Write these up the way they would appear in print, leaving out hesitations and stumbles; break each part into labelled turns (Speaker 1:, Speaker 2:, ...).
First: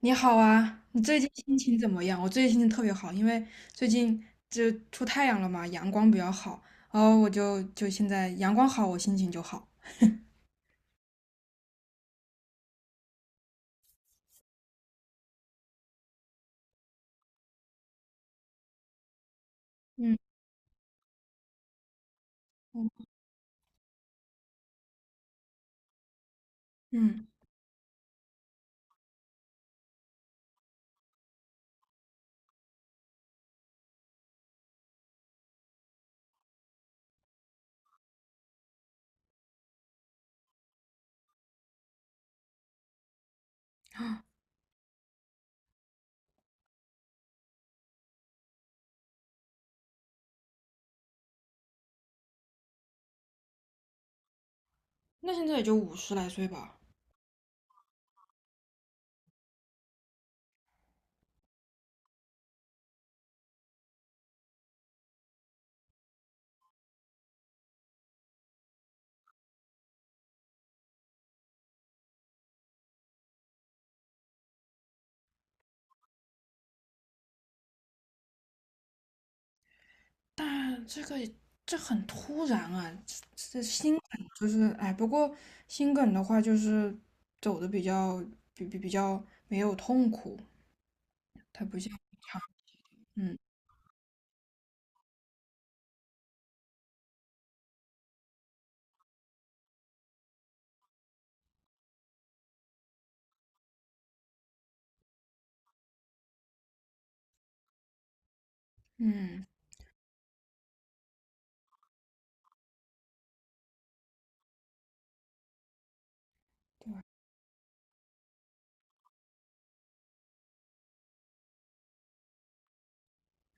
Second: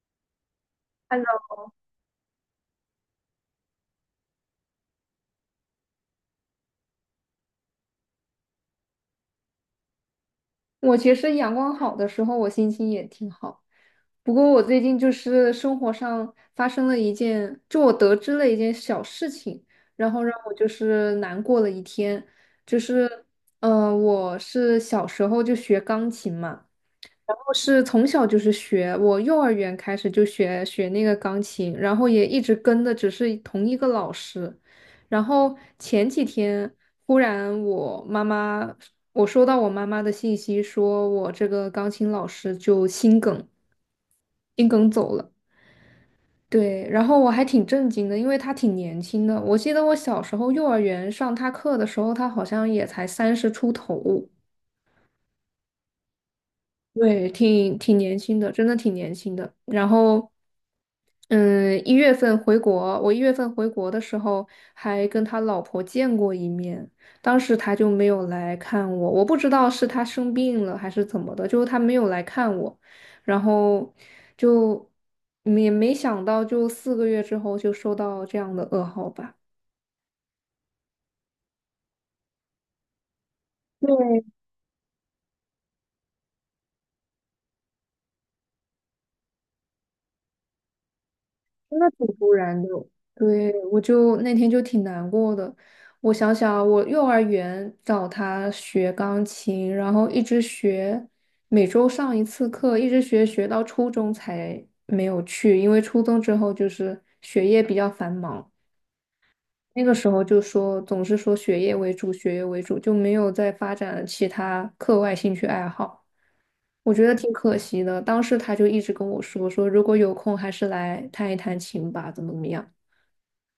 Speaker 1: 你好啊，你最
Speaker 2: 看
Speaker 1: 近
Speaker 2: 到。
Speaker 1: 心情怎么样？我最近心情特别好，因为最近就出太阳了嘛，阳光比较好，然后我现在阳光好，我心情就好。
Speaker 2: 我其实阳光好的时候，我心情也挺好。不过我最近就是生活上发生了一件，就我得知了一件小事情，然
Speaker 1: 嗯
Speaker 2: 后让我就是难过了一天。就
Speaker 1: 嗯
Speaker 2: 是，我是小时候就学钢琴嘛。
Speaker 1: 嗯，
Speaker 2: 然后是从小就是学，我幼儿园开始就学那个钢琴，然后也一直跟的只是同一个老师。然后前几天忽然我妈妈，我收到我妈妈的信息，说我这个钢琴老师就心梗，心梗走了。对，然后我还挺震惊的，因为他挺年轻的。我记得我小时候幼儿园上他课的时候，他好像也才30出头。
Speaker 1: 那现在也就五十来岁吧，
Speaker 2: 对，挺年轻的，真的挺年轻的。然后。嗯，一月份回国，我一月份回国的时候还跟他老婆见过一面，当时他就没有来看我，我不知道是他生病了还是怎么的，就是他没有来看我，然后就也没想到，就4个月之后就收到这样的噩耗吧。
Speaker 1: 但这个这很突然啊，这心
Speaker 2: 对。
Speaker 1: 梗就是哎，不过心梗的话就是走的比较比较没有痛苦，它不
Speaker 2: 那
Speaker 1: 像
Speaker 2: 挺突然的，
Speaker 1: 嗯
Speaker 2: 对，我就那天就挺难过的。我想想，我幼儿园找他学钢琴，然后一直学，每周上一次课，一直学到初中才没有去，因为初中之后就是学业比较繁忙，
Speaker 1: 嗯。
Speaker 2: 那个时候就说总是说学业为主，学业为主，就没有再发展其他课外兴趣爱好。我觉得挺可惜的，当时他就一直跟我说，说如果有空还是来弹一弹琴吧，怎么怎么样。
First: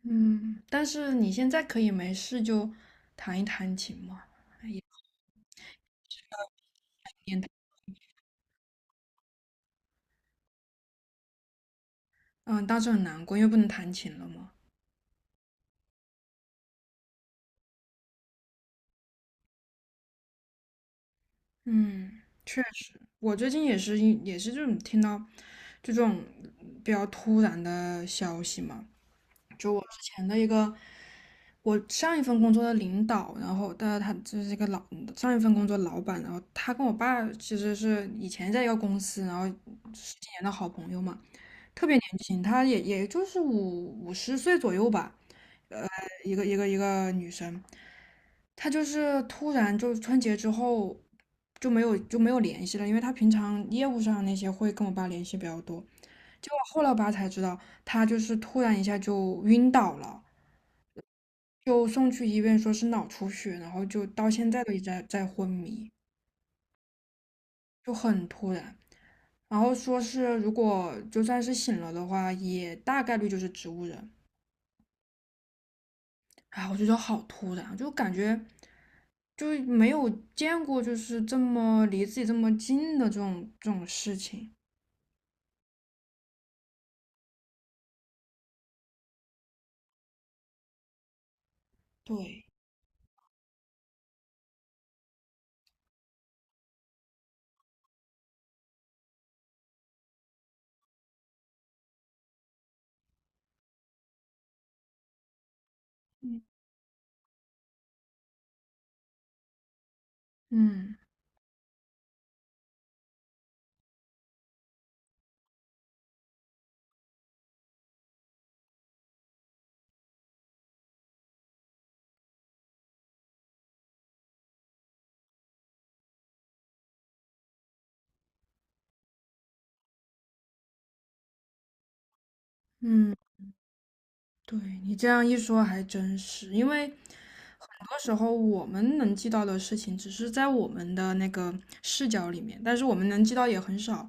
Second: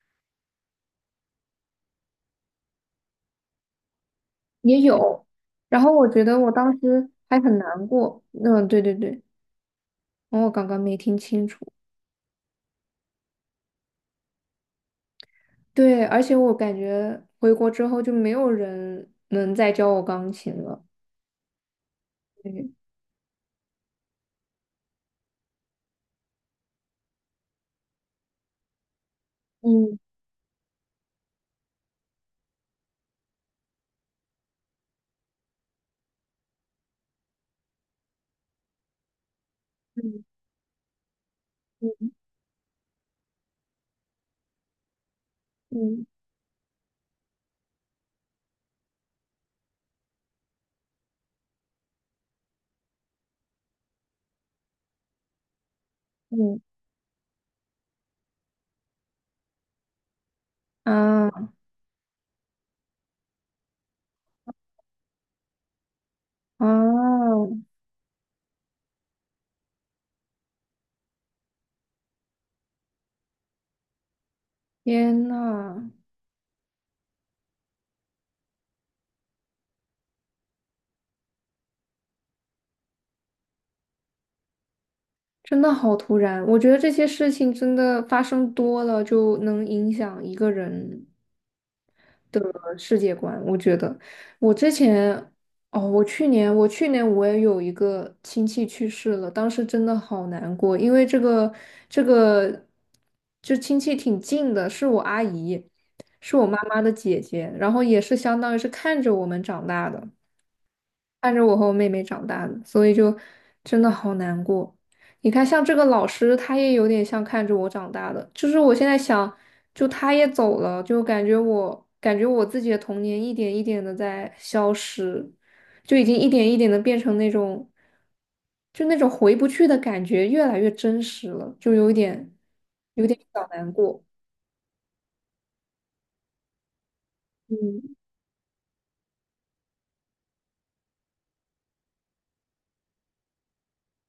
Speaker 1: 嗯，但是你现在可以没事就弹一弹琴嘛。
Speaker 2: 也有。然后我觉得我当时
Speaker 1: 也
Speaker 2: 还很难过。嗯，对，对，对，然后我刚刚没听清楚。
Speaker 1: 嗯，当时很难过，因为不能弹琴了嘛。
Speaker 2: 对，而且我感觉回国之后就没有人能再教我钢琴了。
Speaker 1: 嗯，确
Speaker 2: 对，
Speaker 1: 实，我最近也是这种听到就这种比较突然的消息嘛，就我之
Speaker 2: 嗯，
Speaker 1: 前的一个，我上一份工作的领导，然后但他就是一个老上一份工作老板，然后他跟我爸其实是以前在一个公司，然后10几
Speaker 2: 嗯，
Speaker 1: 年的好朋友嘛，特别
Speaker 2: 嗯，
Speaker 1: 年轻，他就是五十岁左右吧，呃，
Speaker 2: 嗯，
Speaker 1: 一个女生，他就是突然就春节之后就没有联系了，因为他平常业务上那些会跟我爸联系比较多。结果
Speaker 2: 嗯，
Speaker 1: 后来我爸才知道，他就是突然一下就晕倒了，
Speaker 2: 啊，
Speaker 1: 就送去医院说是脑出血，然后就到现在都一直在昏迷，
Speaker 2: 啊！
Speaker 1: 就很突然。然后说是如果就算是醒了的话，也大概率就是植物人。
Speaker 2: 天呐，
Speaker 1: 啊，我觉得好突然啊，就感觉就没有见过，就是这么离自己这么近的这种事情。
Speaker 2: 真的好突然！我觉得这些事情真的发生多了，就能影响一个人的
Speaker 1: 对，
Speaker 2: 世界观。我觉得我之前，哦，我去年我也有一个亲戚去世了，当时真的好难过，因为这个就亲戚挺近的，是我阿姨，是
Speaker 1: 嗯
Speaker 2: 我妈妈的姐姐，然后也是相当于是看着我们长大的。
Speaker 1: 嗯
Speaker 2: 看着我和我妹妹长大的，所以就真的好难过。你看，像这个老师，他也有点像看着我长大的。就是我现在想，就他也走了，就感觉我感觉我自己的童年一点一点的在消失，就已经一点一点的变成那种，就那种回不去的感觉，越来越真实了，就有点
Speaker 1: 嗯。
Speaker 2: 小难过。
Speaker 1: 对，你这样一说还真是，因为很
Speaker 2: 嗯，
Speaker 1: 多时候我们能记到的事情，只是在我们的那个视角里面，但是我们能记到也很少。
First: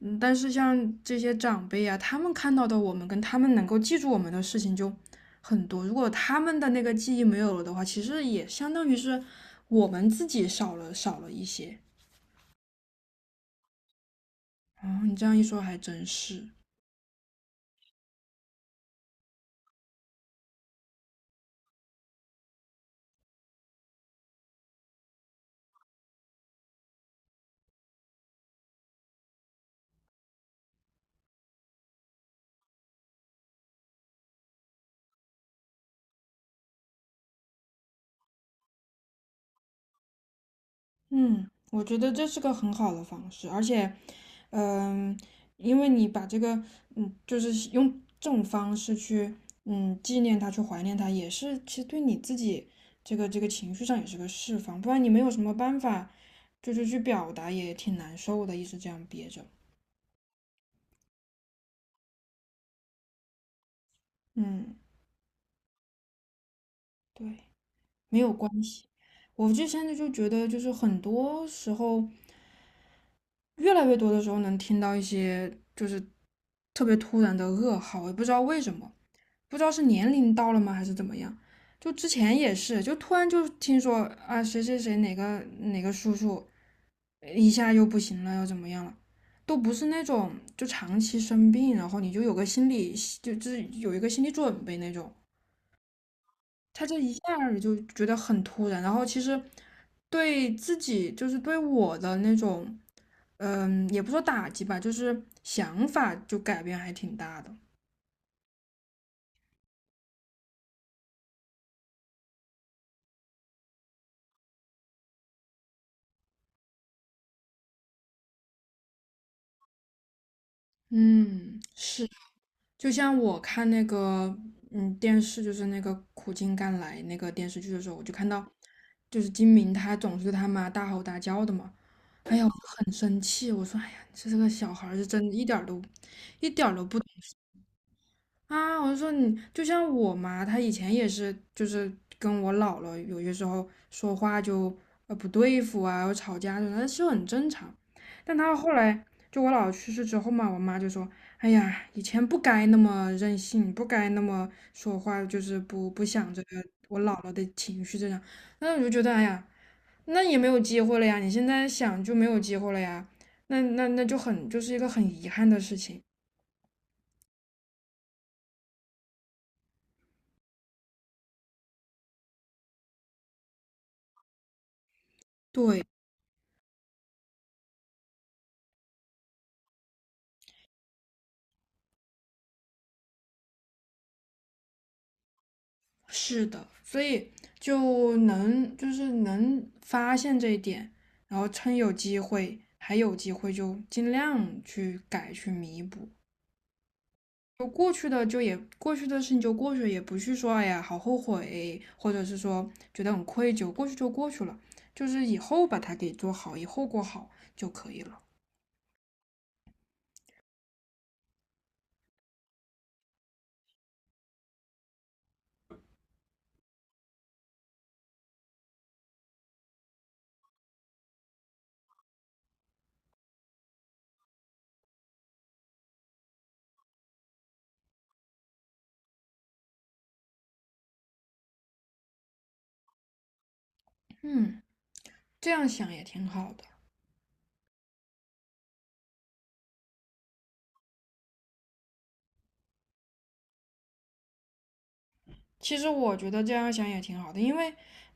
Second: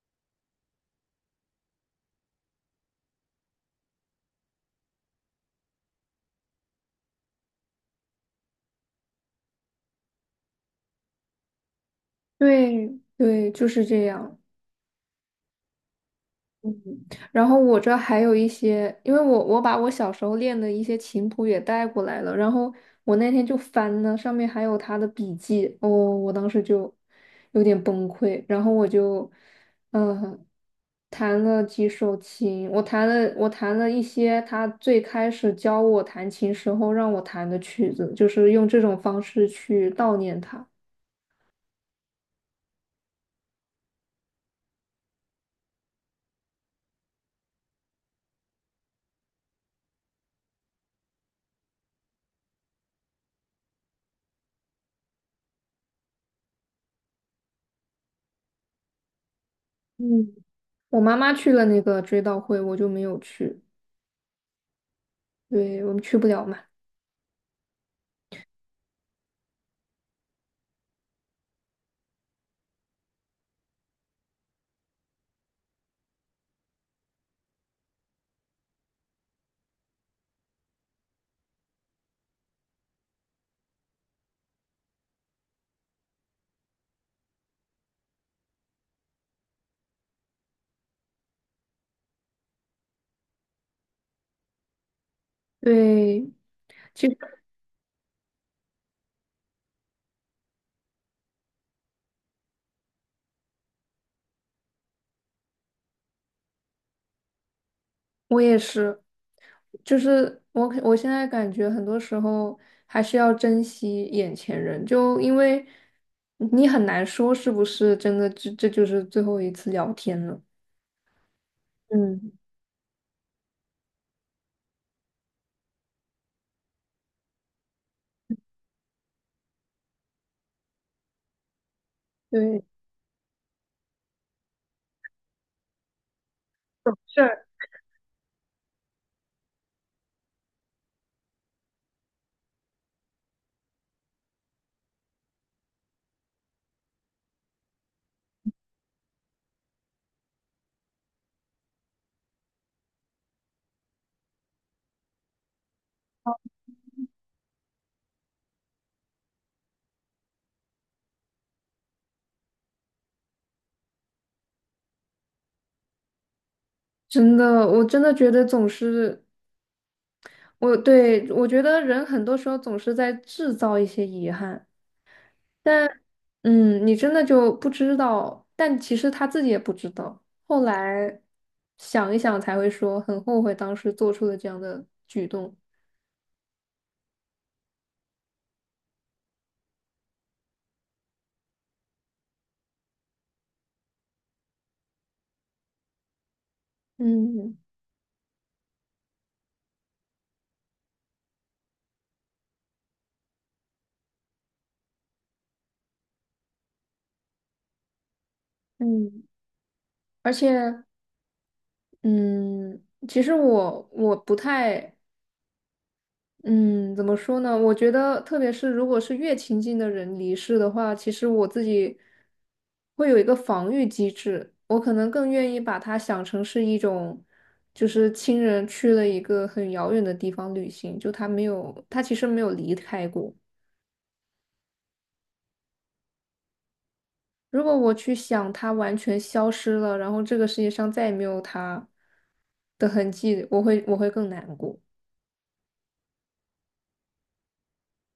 Speaker 1: 嗯，但是像这些长辈啊，他们看到的我们跟他们能够记住我们的事情就很多。如果他们的那个记忆没有了的话，其实也相当于是我们自己少了一些。
Speaker 2: 对，对，就是这样。
Speaker 1: 哦，你这样一说还真是。
Speaker 2: 嗯，然后我这还有一些，因为我把我小时候练的一些琴谱也带过来了，然后我那天就翻呢，上面还有他的笔记，哦，我当时就有点崩溃，然后我就嗯弹了几首琴，我弹了一些他最开始教我弹琴时候让我弹的曲子，就是用这种方式去悼念他。
Speaker 1: 嗯，我觉得这是个很好的方式，而且，嗯，因为你把这个，嗯，就是用这种方式去，嗯，纪念他，去怀念他，也是其实对你自己这个情绪上也是个释放，不然你没有什么办法，就是去表达也挺难受的，一直这样憋着。
Speaker 2: 嗯，我妈妈去了那个追悼会，我就没有去，
Speaker 1: 嗯，
Speaker 2: 对，我们去不了嘛。
Speaker 1: 对，没有关系。我就现在就觉得，就是很多时候，越来越多的时候能听到一些就是特别突然的噩耗，我也不知道为什么。不知道是年龄到了吗，还是怎么样。就之前也是，就突然就听说啊，谁谁谁哪个叔叔一下又不行了，又怎么样了，都不是那种就长期生病，然后你就有个心理就是有一个心理准备那种。
Speaker 2: 对，
Speaker 1: 他这
Speaker 2: 其
Speaker 1: 一下
Speaker 2: 实
Speaker 1: 儿就觉得很突然，然后其实对自己就是对我的那种，嗯，也不说打击吧，就是想法就改变还挺大的。
Speaker 2: 我也是，就是我现在感觉很多时候还是要珍惜眼前人，就因为你很难说是不是真的这就是最后一次聊天了。
Speaker 1: 嗯，是。
Speaker 2: 嗯，
Speaker 1: 就像我看那个嗯电视，就是那个《苦尽甘来》那个电视剧的时候，我就看到，就是金明他总是对他妈大吼大叫的嘛。哎呀，我
Speaker 2: 对，
Speaker 1: 很生气，我说哎呀，这个小孩儿是真一点儿都，一点儿都不
Speaker 2: 是
Speaker 1: 啊，我就说你就像我妈，她以前也是，就是跟我姥姥有些时候说话就不对付啊，有吵架什那是很正常。但她后来就我姥姥去世之后嘛，我妈就说：“哎呀，以前不该那么任性，不该那么说话，就是不想着我姥姥的情绪这样。”那我就觉得，哎呀，那也没有机会了呀，你现在想就没有机会了呀，那就很就是一个很遗憾的事情。
Speaker 2: 真的，我真的觉得总是我觉得人很多时候总是在制造一些遗憾。
Speaker 1: 对，
Speaker 2: 但你真的就不知道，但其实他自己也不知道。后来想一想才会说很后悔当时做出了这样的举动。
Speaker 1: 是的，所以就能就是能发现这一点，然后趁有机会还有机会就尽量去改去弥补。
Speaker 2: 嗯，
Speaker 1: 就过去的就也过去的事情就过去了，也不去说哎呀好后悔，或者是说觉得很愧疚，过去就过去了，就是以后把它给做好，以后过好就可以了。
Speaker 2: 嗯，而且嗯，其实我不太，嗯，怎么说呢？我觉得，特别是如果是越亲近的人离世的话，其实我自己会有一个防御机制，我可能更愿意把它想成是一种，就是亲人去了一个很遥远的地方旅行，就他其实没有离开过。
Speaker 1: 嗯，这样想也挺好的。
Speaker 2: 如果我去想他完全消失了，然后这个世界上再也没有他的痕迹，我会更难过。
Speaker 1: 其实我觉得这样想也挺好的，因为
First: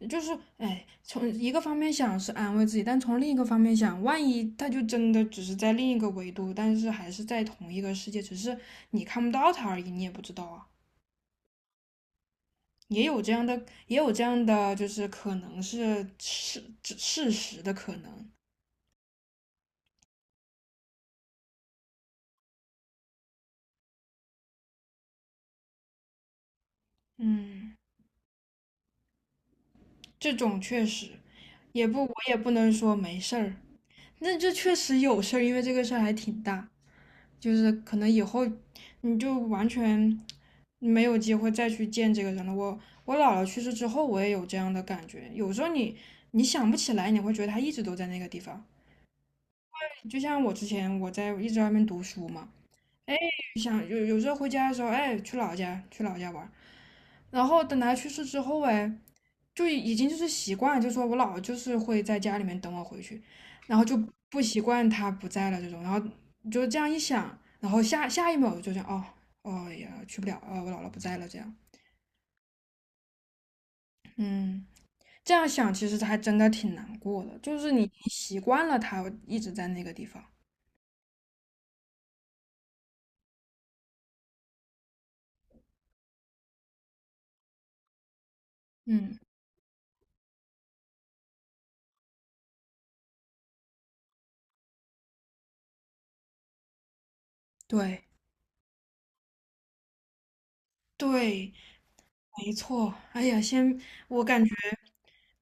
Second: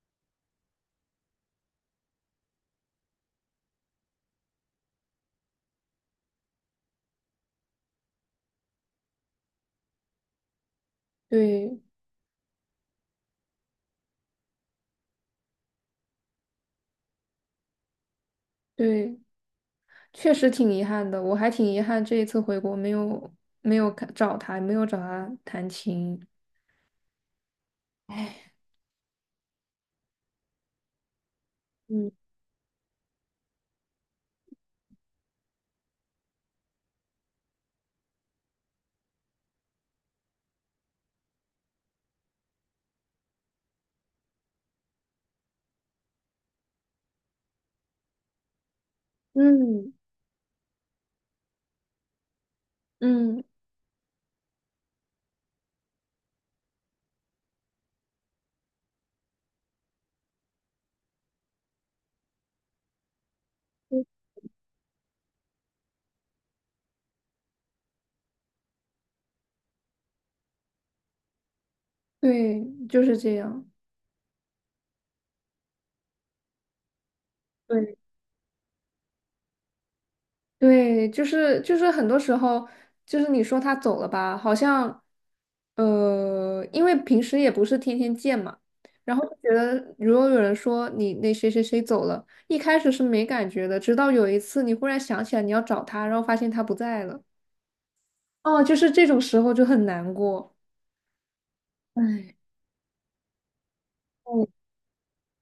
Speaker 1: 就是哎，从一个方面想是安慰自己，但从另一个方面想，万一他就真的只是在另一个维度，但是还是在同一个世界，只是你看不到他而已，你也不知道啊。
Speaker 2: 对，
Speaker 1: 也有这样的，也有这样的，就是可能是事实的可能。
Speaker 2: 对。确实挺遗憾的，我还挺遗憾这一次回国没有找他，没有找他弹琴。
Speaker 1: 嗯，
Speaker 2: 唉，
Speaker 1: 这种确实也不，
Speaker 2: 嗯，
Speaker 1: 我也不能说没事儿。那这确实有事儿，因为这个事儿还挺大，就是可能以后你就完全没有机会再去见这个人了。我姥姥去世之后，我也有这样的感觉。有时候你想不起来，你会觉得他一直都在那个地方。
Speaker 2: 嗯，
Speaker 1: 就像我之前我一直在外面读书嘛，
Speaker 2: 嗯，
Speaker 1: 想有时候回家的时候，哎，去老家玩然后等他去世之后，哎，就已经就是习惯，就说我姥就是会在家里面等我回去，然后就不习惯他不在了这种，然后就这样一想，然后下一秒就想，哦哎呀，去不了啊，哦我姥姥不在了这样，
Speaker 2: 对，就是这样。
Speaker 1: 嗯，这样想其实还真的挺难过的，就是你
Speaker 2: 对，
Speaker 1: 习惯了他一直在那个地方，
Speaker 2: 对，就是很多时候，就是你说他走了吧，好像，因为平时也不是天天见嘛，然
Speaker 1: 嗯，
Speaker 2: 后就觉得如果有人说你那谁谁谁走了，一开始是没感觉的，直到有一次你忽然想起来你要找他，然后发现他不在了。
Speaker 1: 对
Speaker 2: 哦，就是这种时候就很难过。
Speaker 1: 对，
Speaker 2: 唉，
Speaker 1: 没错，哎呀，先，我感
Speaker 2: 嗯，
Speaker 1: 觉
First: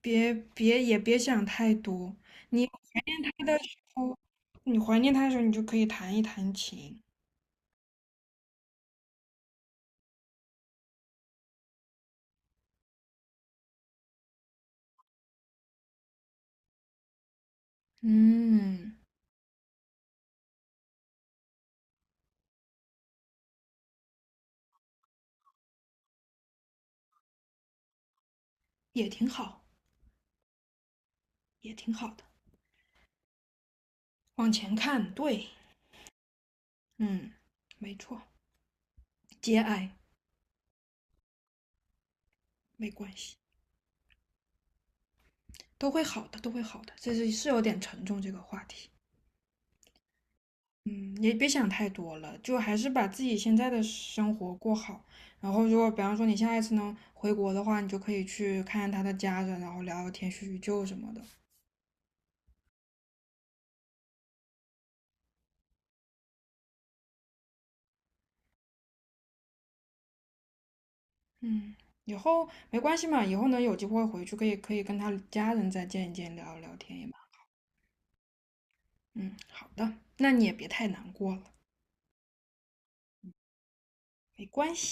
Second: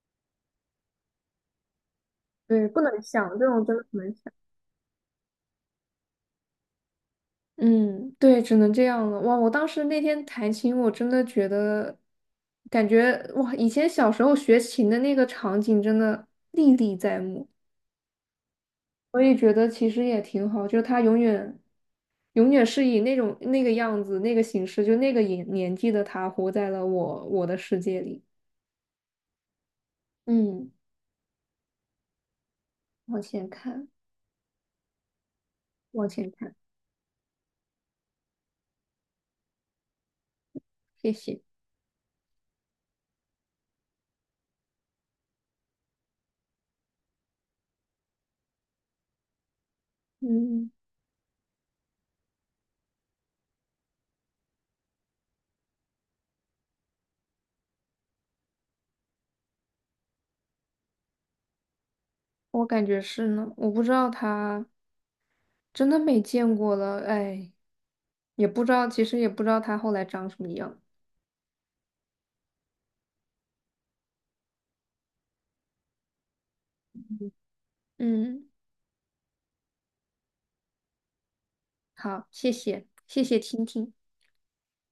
Speaker 1: 别也别想太多。你
Speaker 2: 对，
Speaker 1: 怀
Speaker 2: 不能
Speaker 1: 念
Speaker 2: 想，
Speaker 1: 他
Speaker 2: 这
Speaker 1: 的
Speaker 2: 种
Speaker 1: 时
Speaker 2: 真的不能
Speaker 1: 候，
Speaker 2: 想。
Speaker 1: 你怀念他的时候，你就可以弹一弹琴，
Speaker 2: 嗯，对，只能这样了。哇，我当时那天弹琴，我真的觉得，感觉哇，以前小时候学琴的那个场景真的历历在目。
Speaker 1: 嗯，
Speaker 2: 我也觉得其实也挺好，就是他永远永远是以那种那个样子、那个形式，就那个年纪的他，活在了我的世界里。
Speaker 1: 也挺好，
Speaker 2: 嗯，
Speaker 1: 也挺好的。
Speaker 2: 往前看，
Speaker 1: 往前看，对，
Speaker 2: 往前看，
Speaker 1: 嗯，没错，节哀
Speaker 2: 谢谢。
Speaker 1: 没关系，都会好的，都会好的。这是是有点沉重这个话题。
Speaker 2: 嗯。
Speaker 1: 嗯，也别想太多了，就还是把自己现在的生活过好。然后，如果比方说你下一次能回国的话，你就可以去看看他的家人，然后聊聊天、叙叙旧什么的。
Speaker 2: 我感觉是呢，我不知道他真的没见过了，哎，也不知道，其实也不知道他后来长什么样。
Speaker 1: 嗯，以后没关系嘛，以后能有机会回去可以跟他家人再见一见，聊一聊天也蛮。
Speaker 2: 嗯，
Speaker 1: 嗯，好的，那你也别太难过了，
Speaker 2: 好，谢谢，谢谢听听。
Speaker 1: 没关系。